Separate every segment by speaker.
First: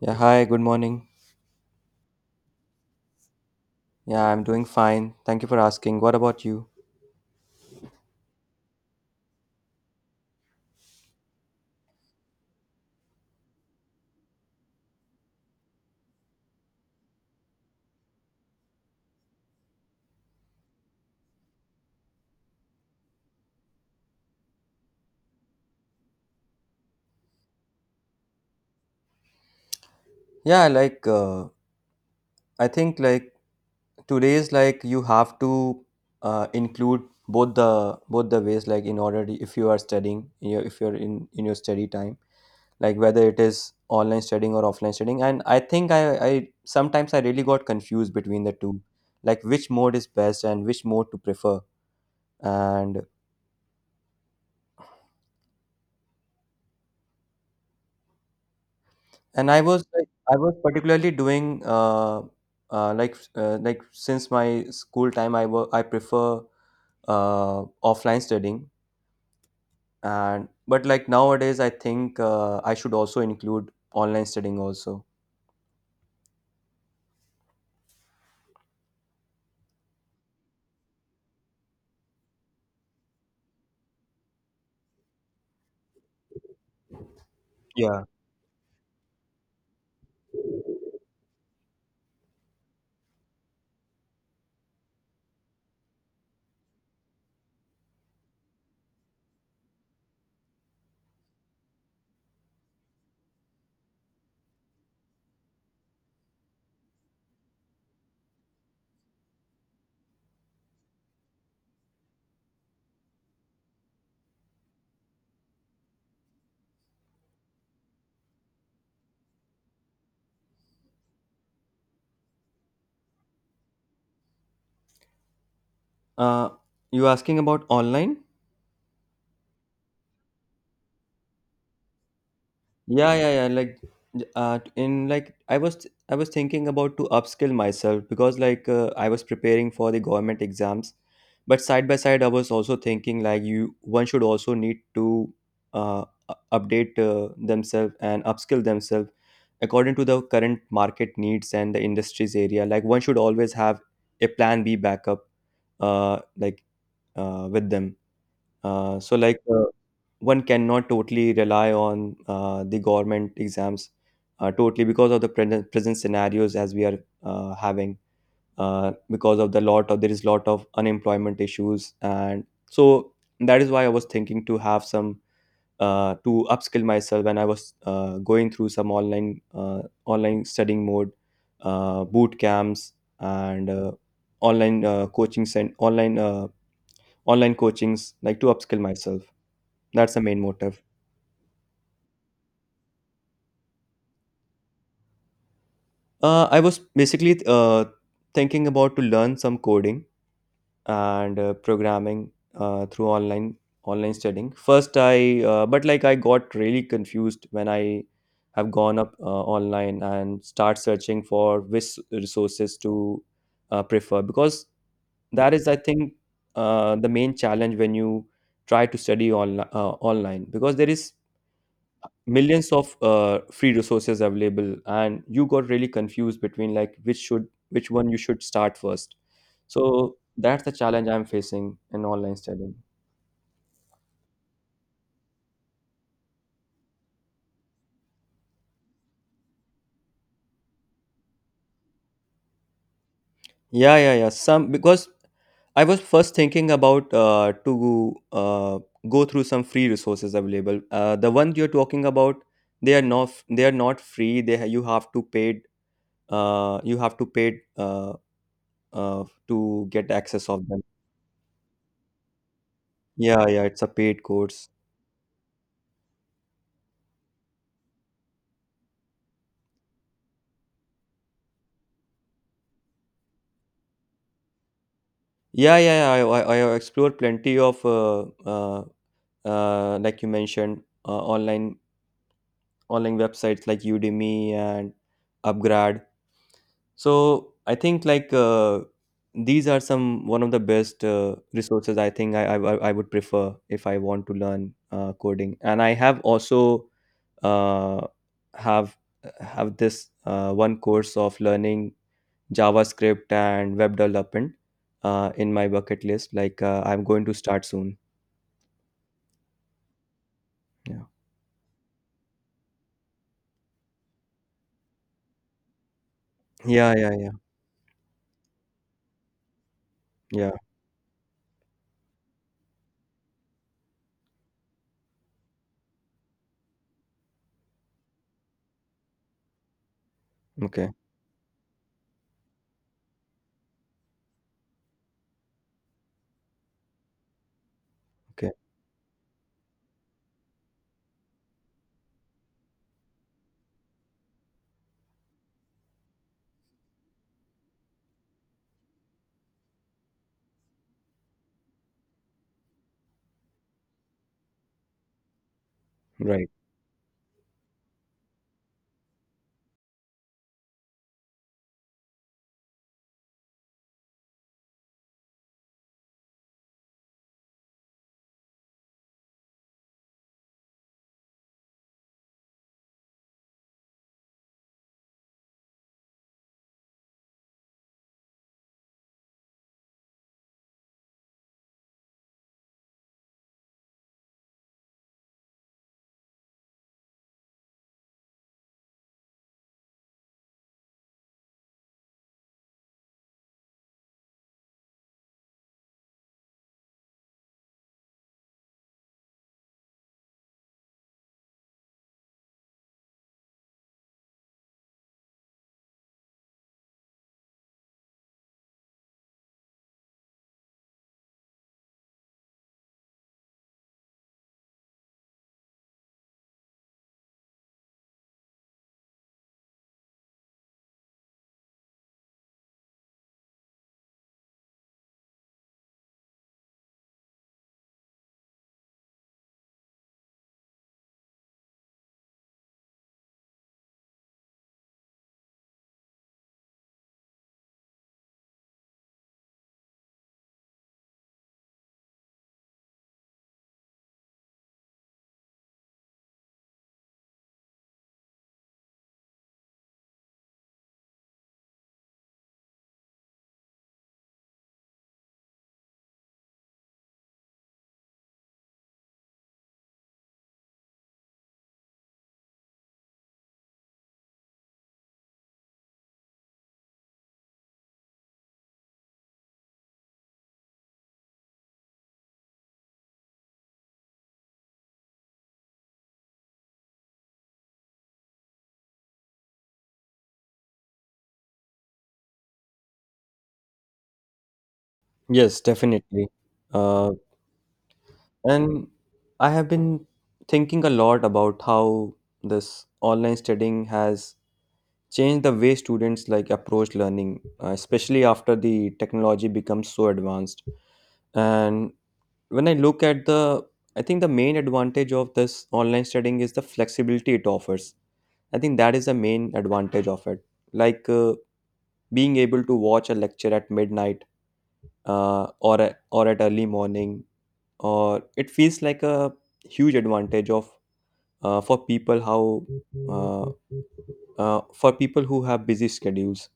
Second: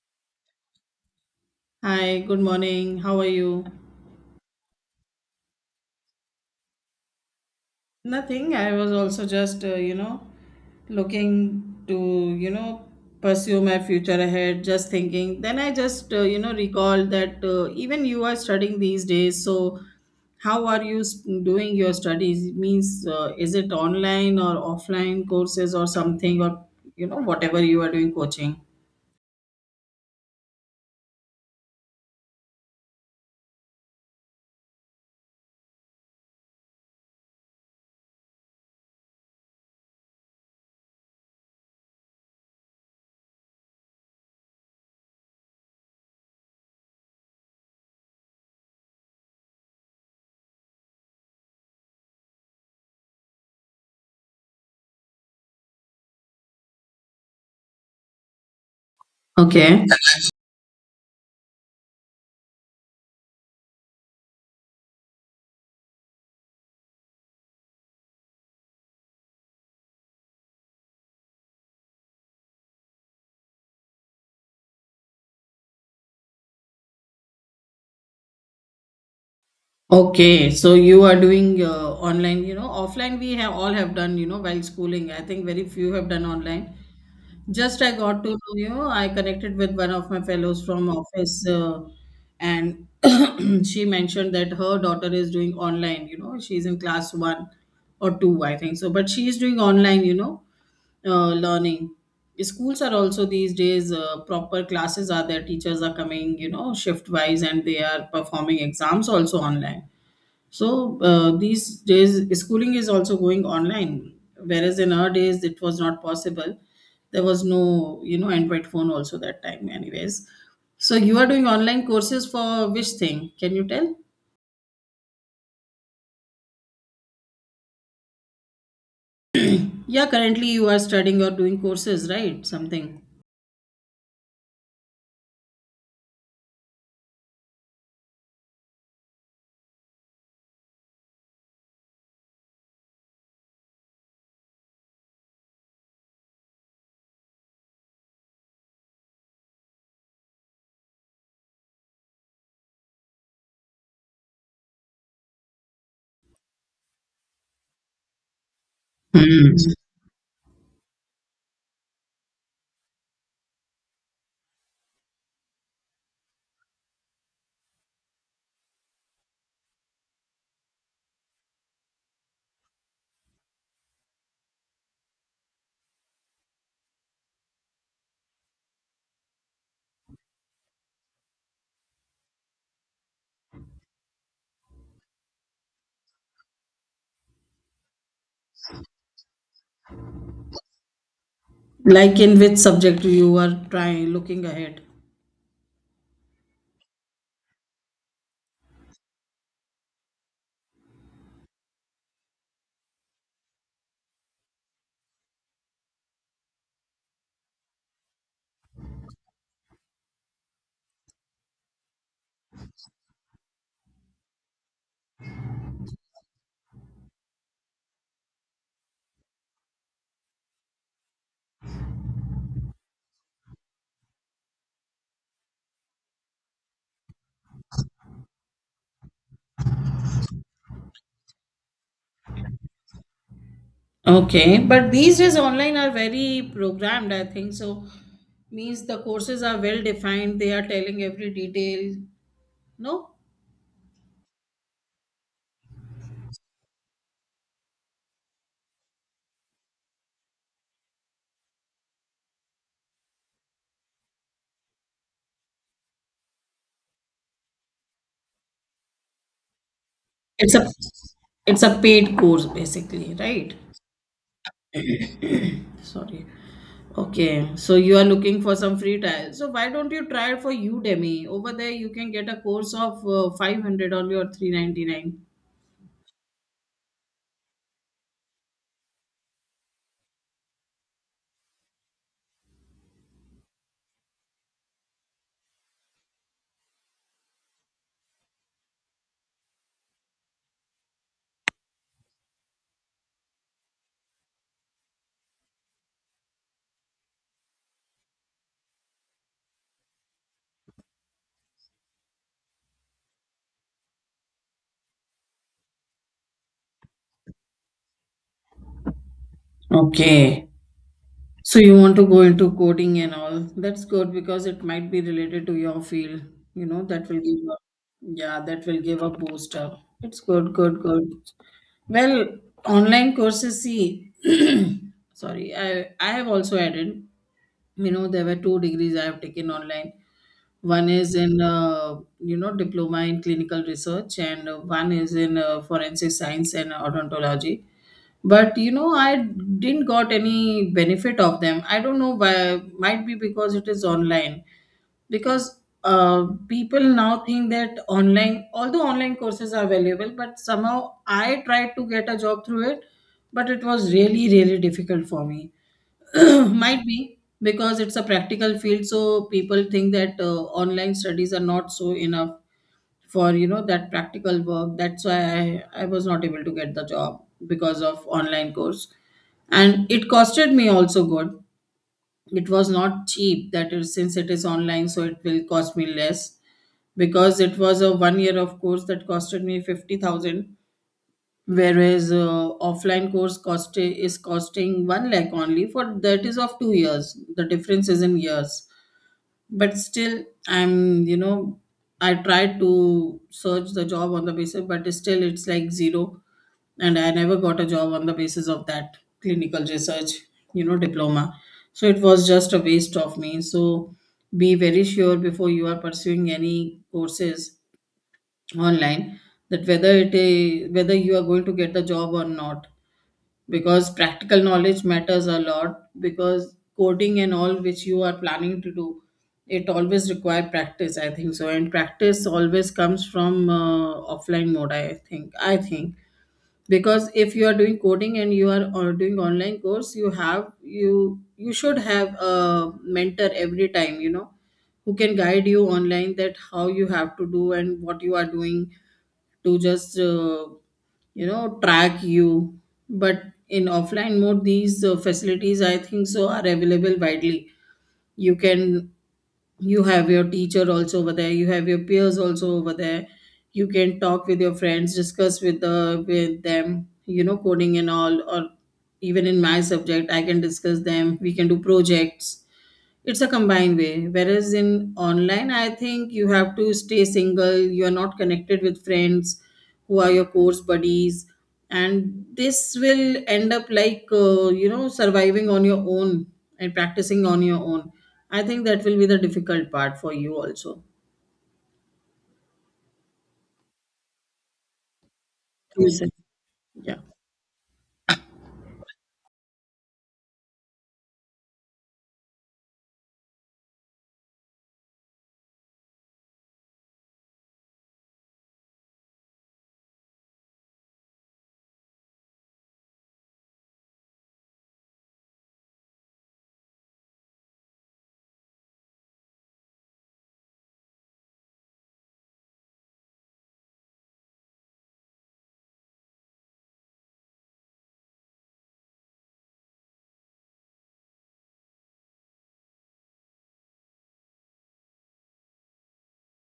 Speaker 1: Yeah, hi, good morning.
Speaker 2: Hi, good morning. How are you?
Speaker 1: Yeah, I'm doing fine. Thank you for asking. What about you?
Speaker 2: Nothing. I was also just, looking to, you know, pursue my future ahead, just thinking. Then I just, recalled that even you are studying these days. So, how are doing your studies? Means, is it online or offline courses or something, or whatever you are doing, coaching?
Speaker 1: Yeah, like I think like today's like you have to include both the ways like if you are studying, if you're in your study time, like whether it is online studying or offline studying. And I think I sometimes I really got confused between the two, like which mode is best and which mode to prefer. And And I
Speaker 2: Okay.
Speaker 1: was like, I was particularly doing like since my school time, I prefer offline studying. And but like nowadays, I think I should also include online studying also.
Speaker 2: Okay, so you are doing online, you know, offline we have all have done, you know, while schooling. I think very few have done online. Just I
Speaker 1: Yeah.
Speaker 2: got to know, you know, I connected with one of my fellows from office and she mentioned that her daughter is doing online, you know, she's in class one or two, I think so, but she is doing online, you know, learning. Schools are also these days proper classes are there, teachers are coming, you know, shift wise and they are performing exams also online so these days, schooling is also going online, whereas in our days it was not possible. There was no, you know, Android phone also that time, anyways. So you are doing online courses for which thing? Can you tell?
Speaker 1: Uh, you asking about online?
Speaker 2: Yeah, currently you are studying or doing courses, right? Something.
Speaker 1: Yeah, yeah, yeah. Like, j- in like, I was thinking about to upskill myself, because like I was preparing for the government exams, but side by side I was also thinking like you one should also need to update themselves and upskill themselves according to the current market needs and the industries area. Like one should always have a plan B backup, like with them. Uh, so, like,
Speaker 2: Hmm.
Speaker 1: uh, one cannot totally rely on the government exams totally, because of the present scenarios as we are having, because of the lot of there is lot of unemployment issues. And so that is why I was thinking to have some, to upskill myself, and I was going through some online studying mode, boot camps, and online coaching online coachings, like to upskill myself. That's the main motive.
Speaker 2: Like in which subject you are trying looking ahead?
Speaker 1: I was basically thinking about to learn some coding and programming through online studying. First, I but like I got really confused when I have gone up online and start searching for which resources to prefer, because that is, I think, the main challenge when you try to study online, because there is millions of free resources available, and you got really confused between like which one you should start first. So that's the challenge I'm facing in online studying.
Speaker 2: Okay, but these days online are very programmed, I think. So means the courses are well defined, they are telling every detail. No?
Speaker 1: Yeah, yeah, yeah. Some, because I was first thinking about to go through some free resources available. The one you're talking about, they are not they are not free. You have to pay, uh, you have to pay uh, to get access
Speaker 2: It's
Speaker 1: of
Speaker 2: a
Speaker 1: them.
Speaker 2: it's a paid course basically,
Speaker 1: Yeah,
Speaker 2: right?
Speaker 1: yeah, it's a paid course.
Speaker 2: Sorry. Okay, so you are looking for some free trial. So why don't you try for Udemy? Over there you can get a course of 500 only or 399.
Speaker 1: Yeah, yeah, yeah. I explore plenty of like you mentioned, online websites like Udemy and Upgrad. So I think like these are some one of the best resources. I think I would prefer if I want to learn coding. And I have also uh, have have this one course of learning JavaScript and web development in my bucket list. Like I'm going to start soon.
Speaker 2: Okay.
Speaker 1: Yeah.
Speaker 2: So you want to go into coding and all. That's good because it might be related to your field. You know,
Speaker 1: Yeah.
Speaker 2: that
Speaker 1: Yeah.
Speaker 2: will
Speaker 1: Yeah.
Speaker 2: give a, yeah, that will give a boost up. It's
Speaker 1: Yeah.
Speaker 2: good, good, good. Well, online courses, see, sorry, I have also added, you know, there were 2 degrees I have taken online. One
Speaker 1: Okay.
Speaker 2: is in, diploma in clinical research, and one is in forensic science and odontology,
Speaker 1: Okay.
Speaker 2: but you know I didn't got any benefit of them. I don't know why. Might be because it is online, because people now think that online, although online courses are valuable, but somehow I tried to get a job through it, but it was really difficult for me.
Speaker 1: Right.
Speaker 2: Might be because it's a practical field, so people think that online studies are not so enough for you know that practical work. That's why I was not able to get the job because of online course, and it costed me also good. It was not cheap that is since it is online so it will cost me less, because it was a 1 year of course that costed me 50,000, whereas offline course cost is costing 1 lakh only for that is of 2 years. The difference is in years, but still I'm you know I tried to search the job on the basis but still it's like zero, and I never got a job on the basis of that clinical research you know diploma. So it was just a waste of me. So be very sure before you are pursuing any courses online, that whether you are going to get the job or not, because practical knowledge matters a lot. Because coding and all which you are planning to do, it always require practice I think so, and practice always comes from offline mode I think. Because if you are doing coding and you are or doing online course, you you should have a mentor every time, you know, who can guide you online, that how you have to do and what you are doing, to just you know track you. But in offline mode these facilities I think so are available widely. You can, you have your teacher also over there, you have your peers also over there, you can talk with your friends, discuss with the with them, you know, coding and all, or even in my subject I can discuss them, we can do projects. It's a combined way. Whereas in online, I think you have to stay single. You are not connected with friends who are your course buddies, and this will end up like you know surviving on your own and practicing on your own. I think that will be the difficult part for you also.
Speaker 1: Yes,
Speaker 2: You said,
Speaker 1: definitely.
Speaker 2: yeah.
Speaker 1: Uh, and I have been thinking a lot about how this online studying has changed the way students like approach learning, especially after the technology becomes so advanced. And when I look at the, I think the main advantage of this online studying is the flexibility it offers. I think that is the main advantage of it. Like being able to watch a lecture at midnight, or at early morning, or it feels like a huge advantage of for people how uh, for people who have busy schedules.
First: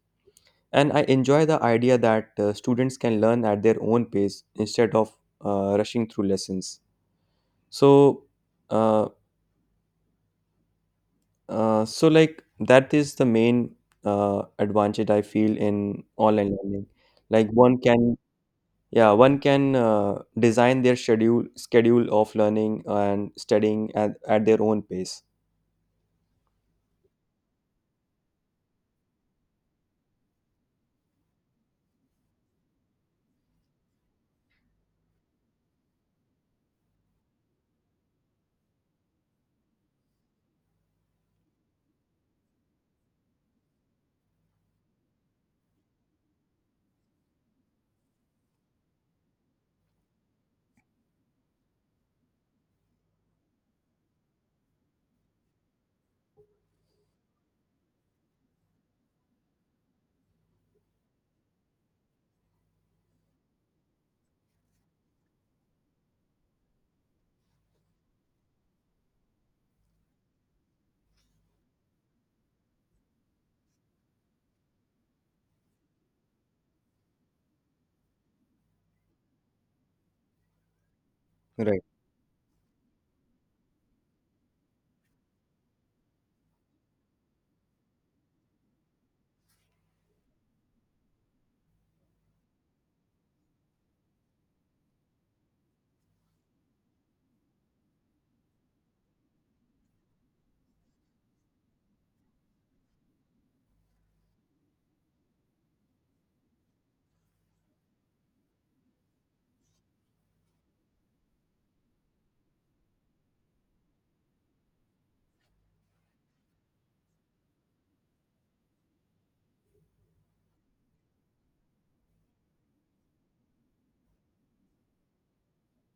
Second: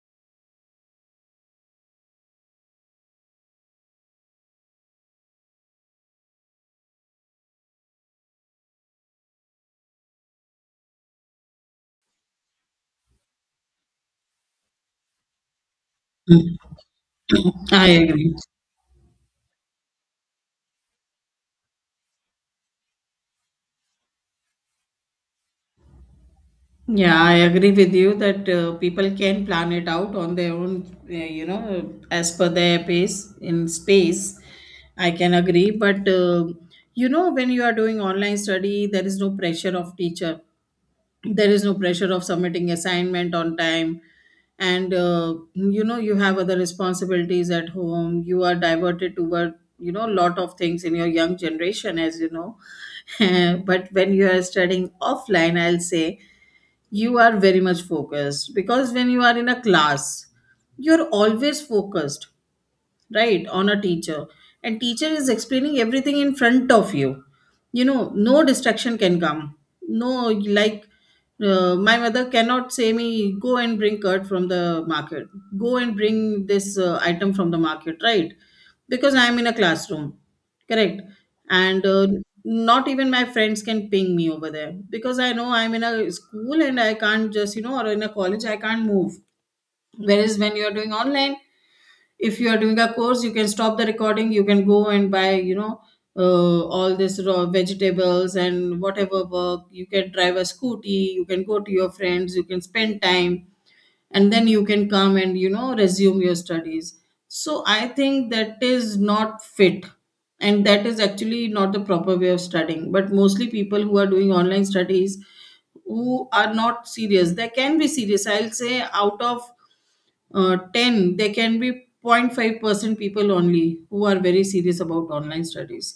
Speaker 1: And I enjoy the idea that students can learn at their own pace instead of rushing through lessons. So. Uh, so like that is the main advantage I feel in
Speaker 2: Mm.
Speaker 1: online learning. Like one
Speaker 2: I
Speaker 1: can,
Speaker 2: agree.
Speaker 1: yeah, one can design their schedule of learning and studying at their own pace.
Speaker 2: Yeah, I agree with you that people can plan it out on their own, you know, as per their pace in space. I can agree, but you know, when you are doing online study, there is no pressure of teacher. There is no pressure of submitting assignment on time, and you know, you have other responsibilities at home. You are diverted toward you know lot of things in your young generation, as you know. But when you are studying offline, I'll say you are very much focused, because when you are in a class you're always focused, right, on a teacher, and teacher is explaining everything in front of you, you know. No distraction can come, no, like, my mother cannot say me go and bring curd from the market, go and bring this item from the market, right, because I am in a classroom, correct. And
Speaker 1: Right.
Speaker 2: not even my friends can ping me over there, because I know I'm in a school and I can't just you know, or in a college I can't move. Whereas when you're doing online, if you are doing a course you can stop the recording, you can go and buy you know all this raw vegetables and whatever work, you can drive a scooty, you can go to your friends, you can spend time, and then you can come and you know resume your studies. So I think that is not fit, and that is actually not the proper way of studying. But mostly people who are doing online studies who are not serious, they can be serious, I'll say out of 10 there can be 0.5% people only who are very serious about online studies.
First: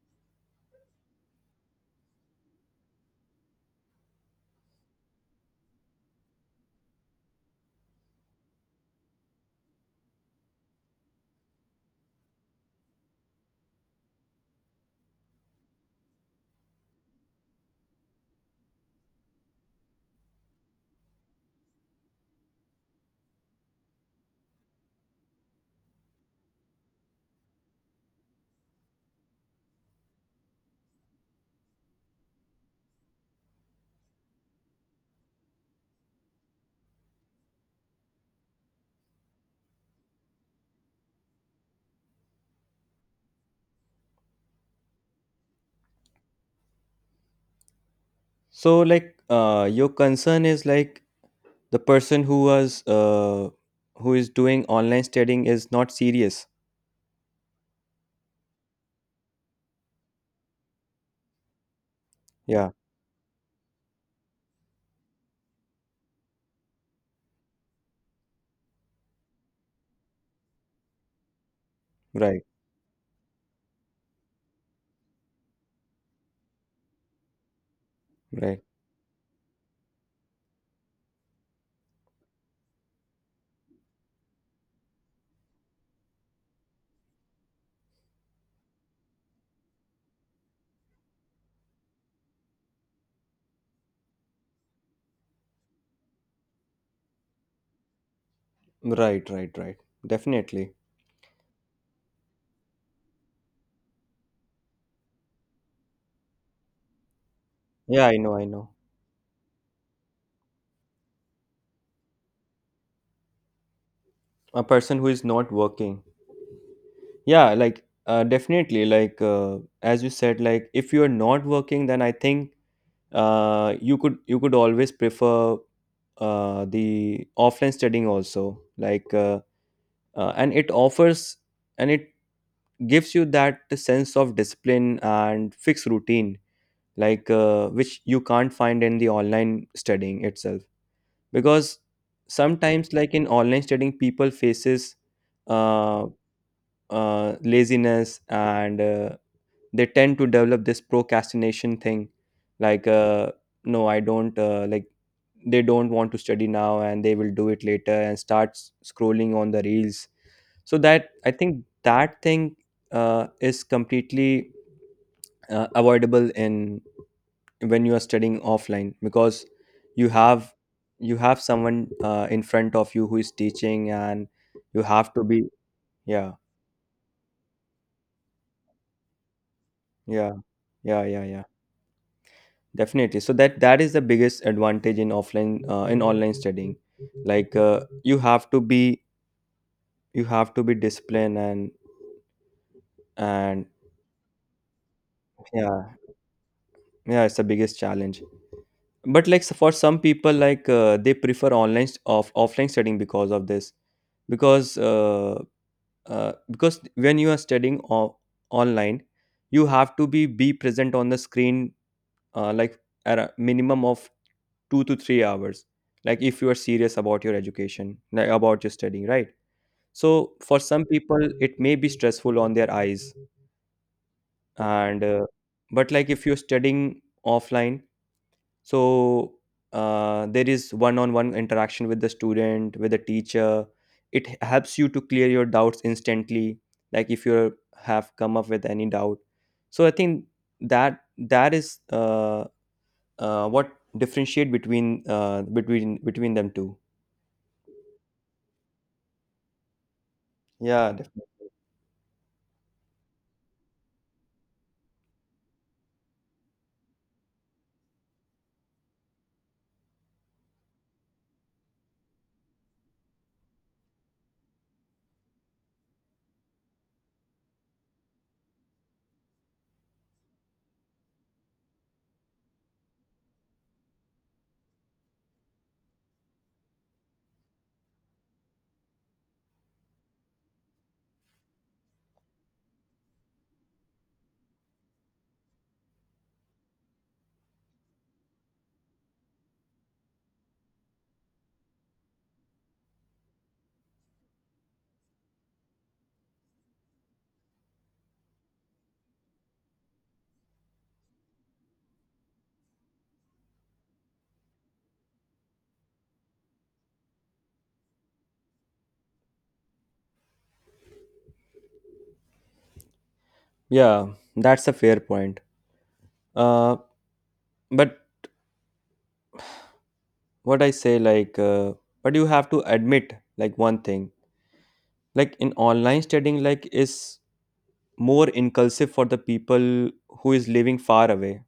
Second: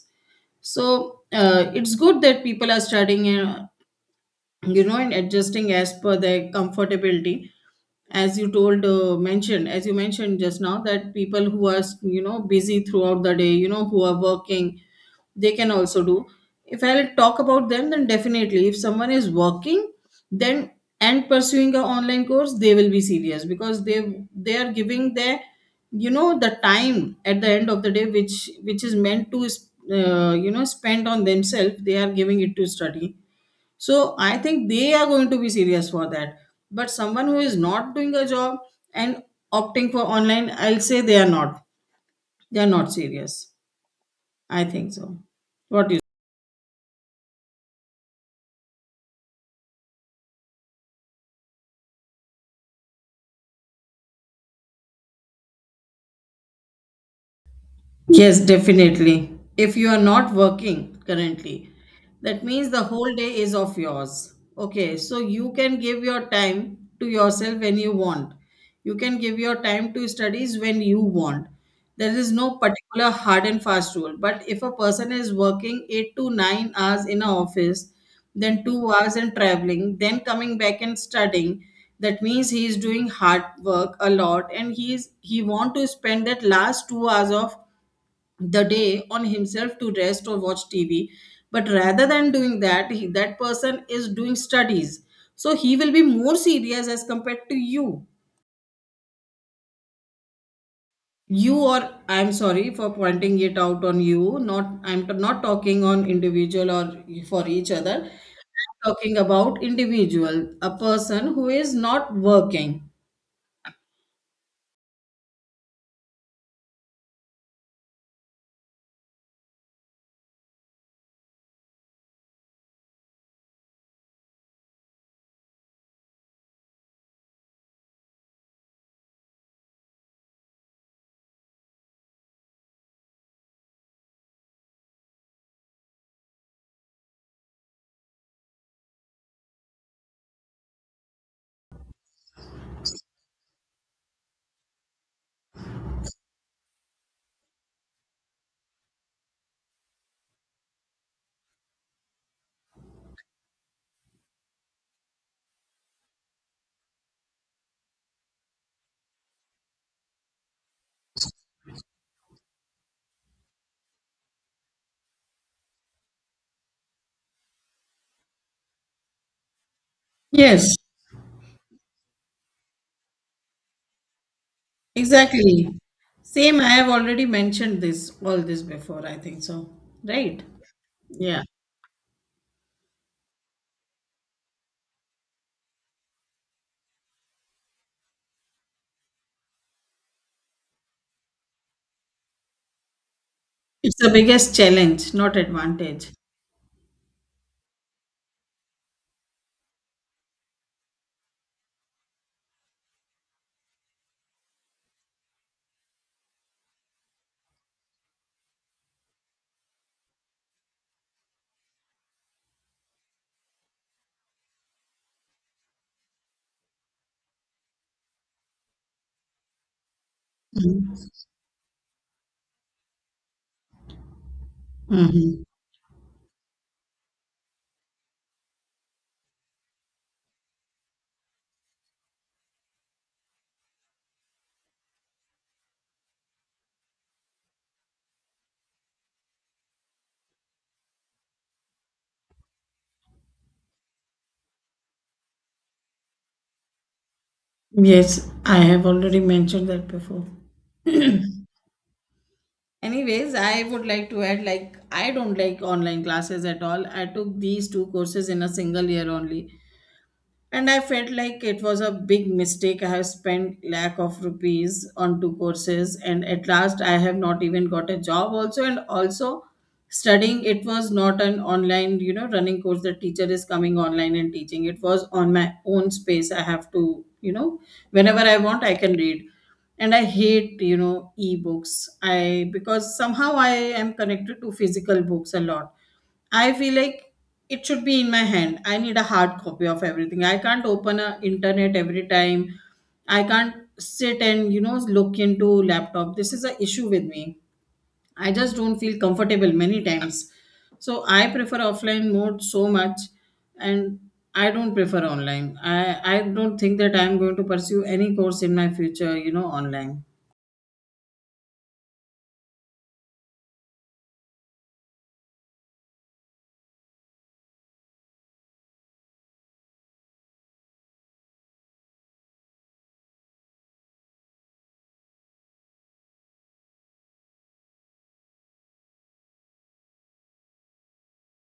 Speaker 2: So it's good that people are studying you know and adjusting as per their comfortability, as you mentioned just now that people who are you know busy throughout the day, you know, who are working, they can also do. If I'll talk about them, then definitely if someone is working, then, and pursuing a online course, they will be serious, because they are giving their you know the time at the end of the day, which is meant to you know spend on themselves, they are giving it to study. So I think they are going to be serious for that. But someone who is not doing a job and opting for online, I'll say they are not. They are not serious. I think so. What do you?
Speaker 1: So like your concern is like the person who is doing online studying is not serious.
Speaker 2: Yes, definitely. If you are not working currently, that means
Speaker 1: Yeah.
Speaker 2: the whole day is of yours. Okay, so you can give your time to yourself when you want. You can give your time to studies when you want. There is
Speaker 1: Right.
Speaker 2: no particular hard and fast rule. But if a person is working 8 to 9 hours in an office,
Speaker 1: Right.
Speaker 2: then 2 hours and traveling, then coming back and studying, that means he is doing hard work a lot, and he want to spend that last 2 hours of the day on himself to rest or watch TV. But rather than doing that, he, that person is doing studies. So he will be more serious as compared to you.
Speaker 1: Right. Right. Right. Definitely.
Speaker 2: You, or I'm sorry for pointing it out on you. Not not talking on individual or for each
Speaker 1: Yeah,
Speaker 2: other.
Speaker 1: I know. I know.
Speaker 2: Talking about individual, a person who is not working.
Speaker 1: A person who is not working. Yeah, like definitely, like as you said, like if you are not working, then I think you could always prefer the offline studying also. Like and it offers and it gives you that sense of discipline and fixed routine, like which you can't find in the online studying itself, because sometimes, like in online studying, people faces uh, laziness, and they tend to develop this procrastination thing. Like no, I don't like, they don't want to study now and they will do it later, and start scrolling on the reels. So that, I think, that thing is completely avoidable in, when you are studying offline, because you have
Speaker 2: Yes,
Speaker 1: someone in front of you who is teaching, and you have to be.
Speaker 2: exactly.
Speaker 1: Yeah,
Speaker 2: Same. I have already mentioned this all this before. I think so.
Speaker 1: yeah,
Speaker 2: Right?
Speaker 1: yeah. Yeah,
Speaker 2: Yeah.
Speaker 1: yeah, definitely. So that that is the biggest advantage in offline in online studying. Like you have to be, disciplined and.
Speaker 2: It's the biggest challenge, not
Speaker 1: Yeah.
Speaker 2: advantage.
Speaker 1: Yeah, it's the biggest challenge. But like, so for some people, like they prefer online st- off offline studying because of this. Because because when you are studying online, you have to be present on the screen, like at a minimum of 2 to 3 hours. Like if you are serious about your education, like about your studying, right? So for some people it may be stressful on their eyes. And
Speaker 2: Mm-hmm.
Speaker 1: but like if you're studying offline, so there is one-on-one interaction with the student, with the teacher. It helps you to clear your doubts instantly, like if you have come up with any doubt. So I think that that is what differentiate between between them two.
Speaker 2: Yes, I have already mentioned that before.
Speaker 1: yeah def-
Speaker 2: Anyways, I would like to add like I don't like online classes at all. I took these two courses in a single year only, and I felt like it was a big mistake. I have spent lakh of rupees on two courses and at last I have not even got a job also. And also, studying, it was not an online you know running course, the teacher is coming online and teaching. It was on my own space, I have to you know whenever I want I can read. And I hate you know ebooks, I because somehow I am connected to physical books a lot. I feel like it should be in my hand. I need a hard copy of everything. I can't open a internet every time. I can't sit and you know look into laptop. This is a issue with me. I just don't feel comfortable many times. So I prefer offline mode so much, and I don't prefer online. I don't think that I'm going to pursue any course in my future, you know, online.
Speaker 1: yeah, that's a fair point. uh, but what I say, like but you have to admit like one thing, like in online studying, like is more inclusive for the people who is living far away.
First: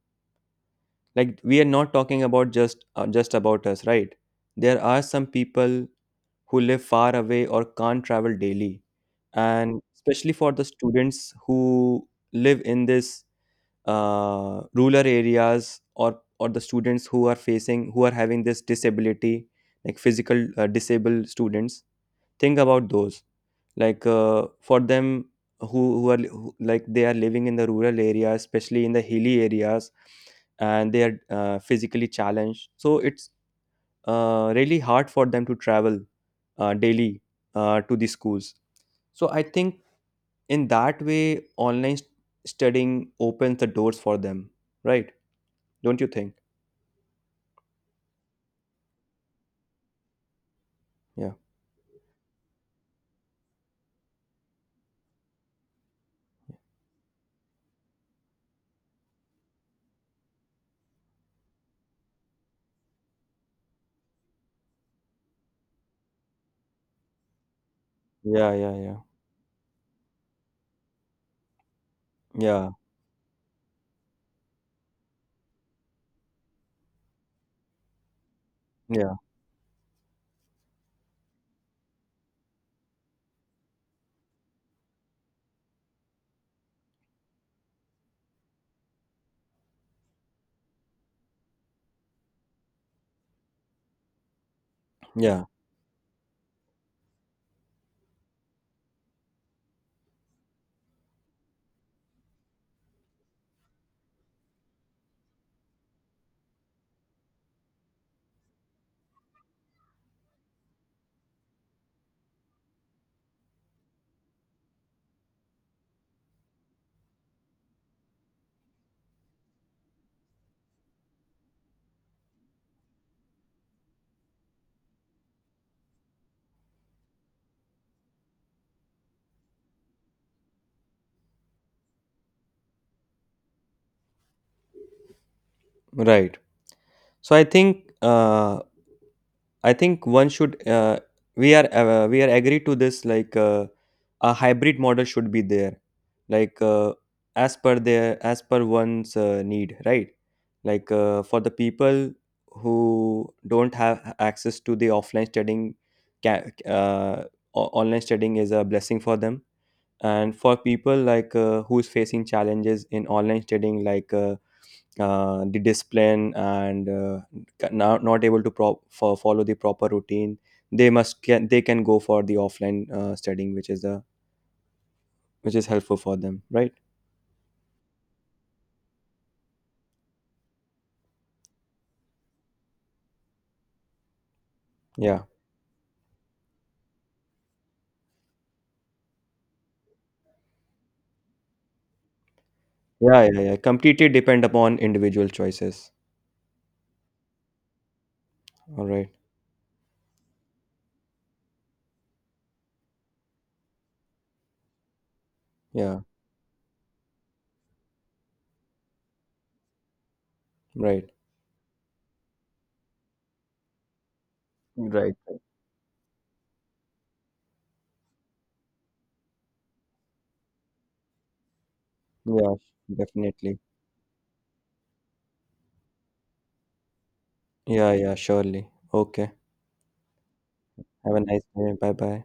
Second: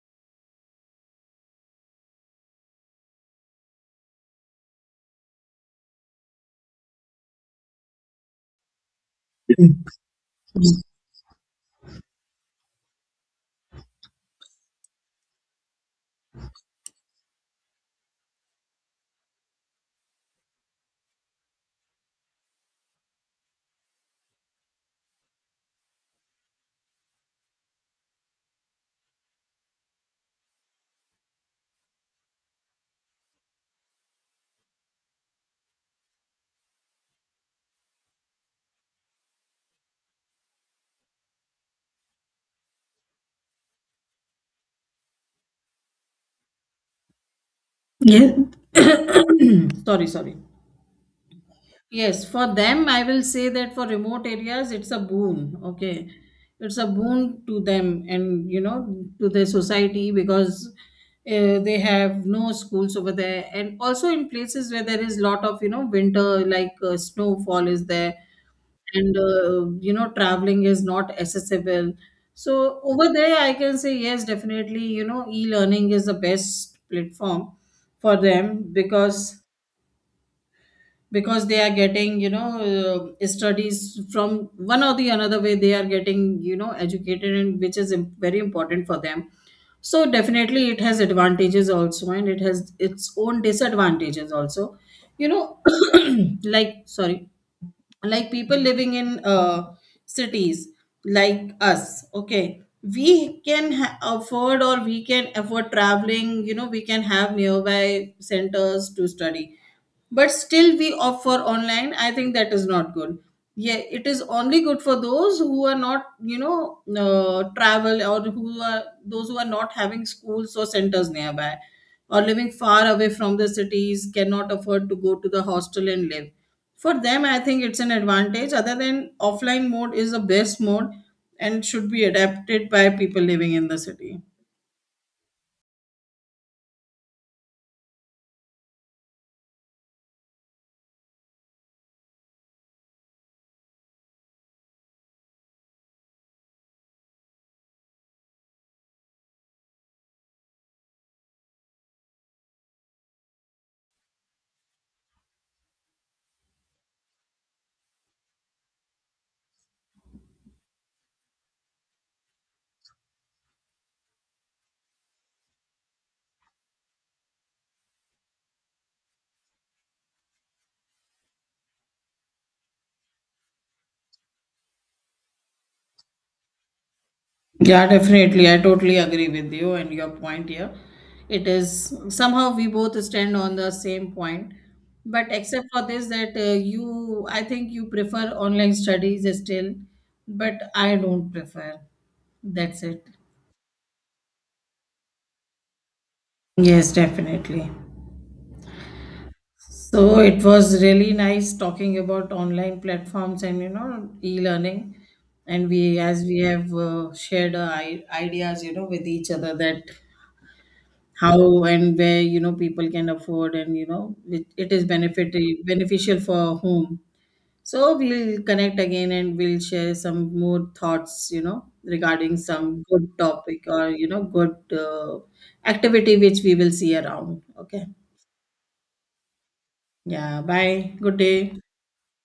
Speaker 1: Like we are not talking about just about us, right? There are some people who live far away or can't travel daily, and especially for the students who live in this rural areas, or the students who are facing, who are having this disability, like physical disabled students. Think about those. Like for them, who, like they are living in the rural areas, especially in the hilly areas, and they are physically challenged. So it's really hard for them to travel daily to the schools. So I think in that way, studying opens the doors for them, right? Don't you think?
Speaker 2: Yeah. Sorry, sorry.
Speaker 1: Yeah,
Speaker 2: Yes, for them, I will say that for remote areas, it's a boon. Okay. It's a boon to them and, you know, to the society because they have no schools over there. And also in places where there is lot of, you know, winter, like snowfall is there,
Speaker 1: yeah, yeah, yeah,
Speaker 2: and, you know, traveling is not accessible.
Speaker 1: yeah,
Speaker 2: So over there, I can say, yes, definitely, you know, e-learning is the best platform for them,
Speaker 1: yeah,
Speaker 2: because they are getting you know studies from one or the another way, they are getting you know educated, and which is very important for them. So definitely it has advantages also, and it has its own disadvantages also, you
Speaker 1: yeah.
Speaker 2: know. Like, sorry, like people living in cities like us, okay, we can afford traveling, you know, we can have nearby centers to study, but still we opt for online. I think that is not good. Yeah, it is only good for those who are not you know travel, or who are those who are not having schools or centers nearby, or living far away from the cities, cannot afford to go to the hostel and live. For them, I think it's an advantage. Other than, offline mode is the best mode and should be adapted by people living in the city.
Speaker 1: Right. So I think one should, we are, we are agree to this, like a hybrid model should be there. Like as per their, as per one's need, right? Like for the people who don't have access to the offline studying, ca- uh, online studying is a blessing for them. And for people like who's facing challenges in online studying, like the discipline, and not able to follow the proper routine. They must can they can go for the offline studying, which is helpful for them, right?
Speaker 2: Yeah, definitely. I totally agree with you and your point here. It is somehow we both stand on the same point.
Speaker 1: Yeah,
Speaker 2: But except for this, that you, I think you prefer online studies still, but I don't prefer. That's it.
Speaker 1: yeah, yeah, yeah, completely depend upon individual choices.
Speaker 2: Yes, definitely.
Speaker 1: All right.
Speaker 2: So it was really nice talking about online platforms and you know e-learning, and we,
Speaker 1: Yeah.
Speaker 2: as we have shared our ideas you know with each other, that
Speaker 1: Right,
Speaker 2: how and where you know people can afford, and you know it, it is
Speaker 1: right,
Speaker 2: benefit
Speaker 1: right.
Speaker 2: beneficial for whom. So we'll connect again and we'll share some more thoughts you know regarding
Speaker 1: Yeah,
Speaker 2: some good
Speaker 1: definitely.
Speaker 2: topic or you know good uh, activity which we will see around. Okay.
Speaker 1: Yeah, yeah, surely. Okay.
Speaker 2: Yeah. Bye.
Speaker 1: Have
Speaker 2: Good
Speaker 1: a nice
Speaker 2: day.
Speaker 1: day. Bye bye.